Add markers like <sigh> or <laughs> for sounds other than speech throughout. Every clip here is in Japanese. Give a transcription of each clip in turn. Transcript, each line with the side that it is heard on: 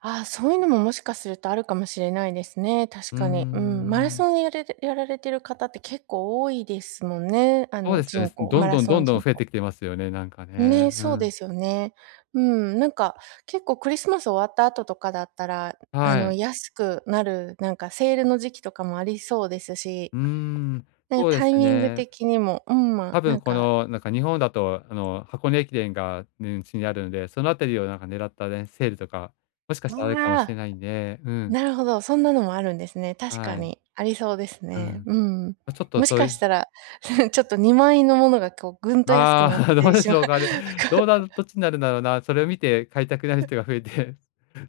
right: ああ、そういうのも、もしかするとあるかもしれないですね、確
left: うー
right: かに、うん。マラ
left: ん。
right: ソンやれれやられてる方って結構多いですもんね、あ
left: そう
right: の、
left: ですよね、
right: 人
left: す
right: 口
left: どん
right: マラ
left: どん、
right: ソ
left: どん
right: ン
left: どん
right: 人
left: 増え
right: 口。
left: てきてますよね、なんか
right: ね、
left: ね、う
right: そうで
left: ん。
right: すよね。うん、なんか結構クリスマス終わった後とかだったら、あ
left: は
right: の、
left: い。
right: 安くなるなんかセールの時期とかもありそうですし、
left: うーん、
right: ね、
left: そうで
right: タイ
left: す
right: ミング
left: ね。
right: 的にも、うん、ま、
left: たぶ
right: な
left: ん
right: ん
left: こ
right: か
left: の、なんか日本だと、あの、箱根駅伝が、ん、ちにあるので、そのあたりをなんか狙ったね、セールとかもしかし
right: う
left: た、あ
right: ん、
left: るかも
right: あ
left: しれ
right: あ！
left: ないんで、うん。
right: なるほど、そんなのもあるんですね、確か
left: はい。
right: にありそうです
left: う
right: ね、
left: ん。
right: うん。
left: ま、ちょっと
right: もし
left: そう
right: かし
left: ゆ
right: たら <chuckles> ちょっと、2万円のものがこうぐんと安く
left: ああ、
right: なっ
left: <laughs> どう
right: て
left: で
right: しま
left: し
right: うと
left: ょう
right: か。
left: かね。どうな
right: <chuckles>
left: るどっちになるんだろうな？それ見て買いたくなる
right: ふ。
left: 人が増えて、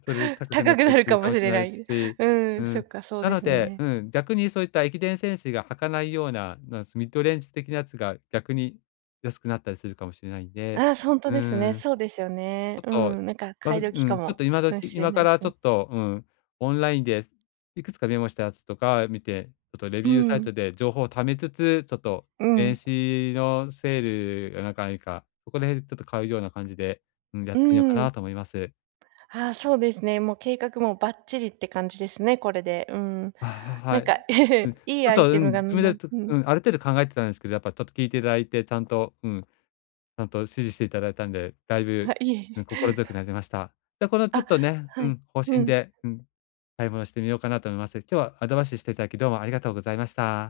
left: それで高くな
right: 高
left: っ
right: く
left: た
right: な
left: り
right: る
left: する
right: か
left: か
right: も
left: も
right: し
left: しれ
right: れ
left: な
right: な
left: いす
right: い。
left: し、
right: う
left: う
right: ん、そっ
left: ん、
right: かそう
left: な
right: で
left: の
right: す
left: で、
right: ね。
left: うん、逆にそういった駅伝選手が履かないような、なすミッドレンジ的なやつが逆に安くなったりするかもしれないんで、
right: ああ、そ、ほんと
left: うー
right: ですね。
left: ん、
right: そうですよね。
left: ちょっ
right: う
left: と、
right: ん、なんか
left: あ、
right: 買い
left: う
right: 時か
left: ん、ちょっ
right: も、
left: と今
right: うん、
left: 時
right: しれ
left: 今
right: な
left: か
right: い
left: ら
right: す
left: ちょ
right: ね。
left: っとうん、オンラインでいくつかメモしたやつとか見て、ちょっとレ
right: う
left: ビューサイ
right: ん。
left: トで情報をためつつ、ちょっと、
right: う
left: 年
right: ん。
left: 始のセールがなんか、いいか、そこらへんちょっと買うような感じで、うん、やっ
right: う
left: ていいのか
right: ー
left: な
right: ん。
left: と思います。
right: はあ、そうですね、もう計画もばっちりって感じですね、これで、うん。
left: あ、はは
right: なん
left: い。
right: か
left: うん、
right: <chuckles>
left: ち
right: いい
left: ょっ
right: アイ
left: と、う
right: テ
left: ん、
right: ムが
left: 自
right: みん
left: 分で、
right: な
left: ちょ
right: うん。
left: うん、ある程度考えてたんすけど、やっぱちょっと聞いていただいて、ちゃんとうん、ちゃんと指示していただいたんで、だいぶ、
right: は、いえい
left: うん、
right: え。
left: 心強くなりました。で、このちょっ
right: あ、
left: とね、う
right: はい。
left: ん、方
right: う
left: 針
right: ん。
left: で、うん買い物してみようかなと思います。今日はアドバイスしていただき、どうもありがとうございました。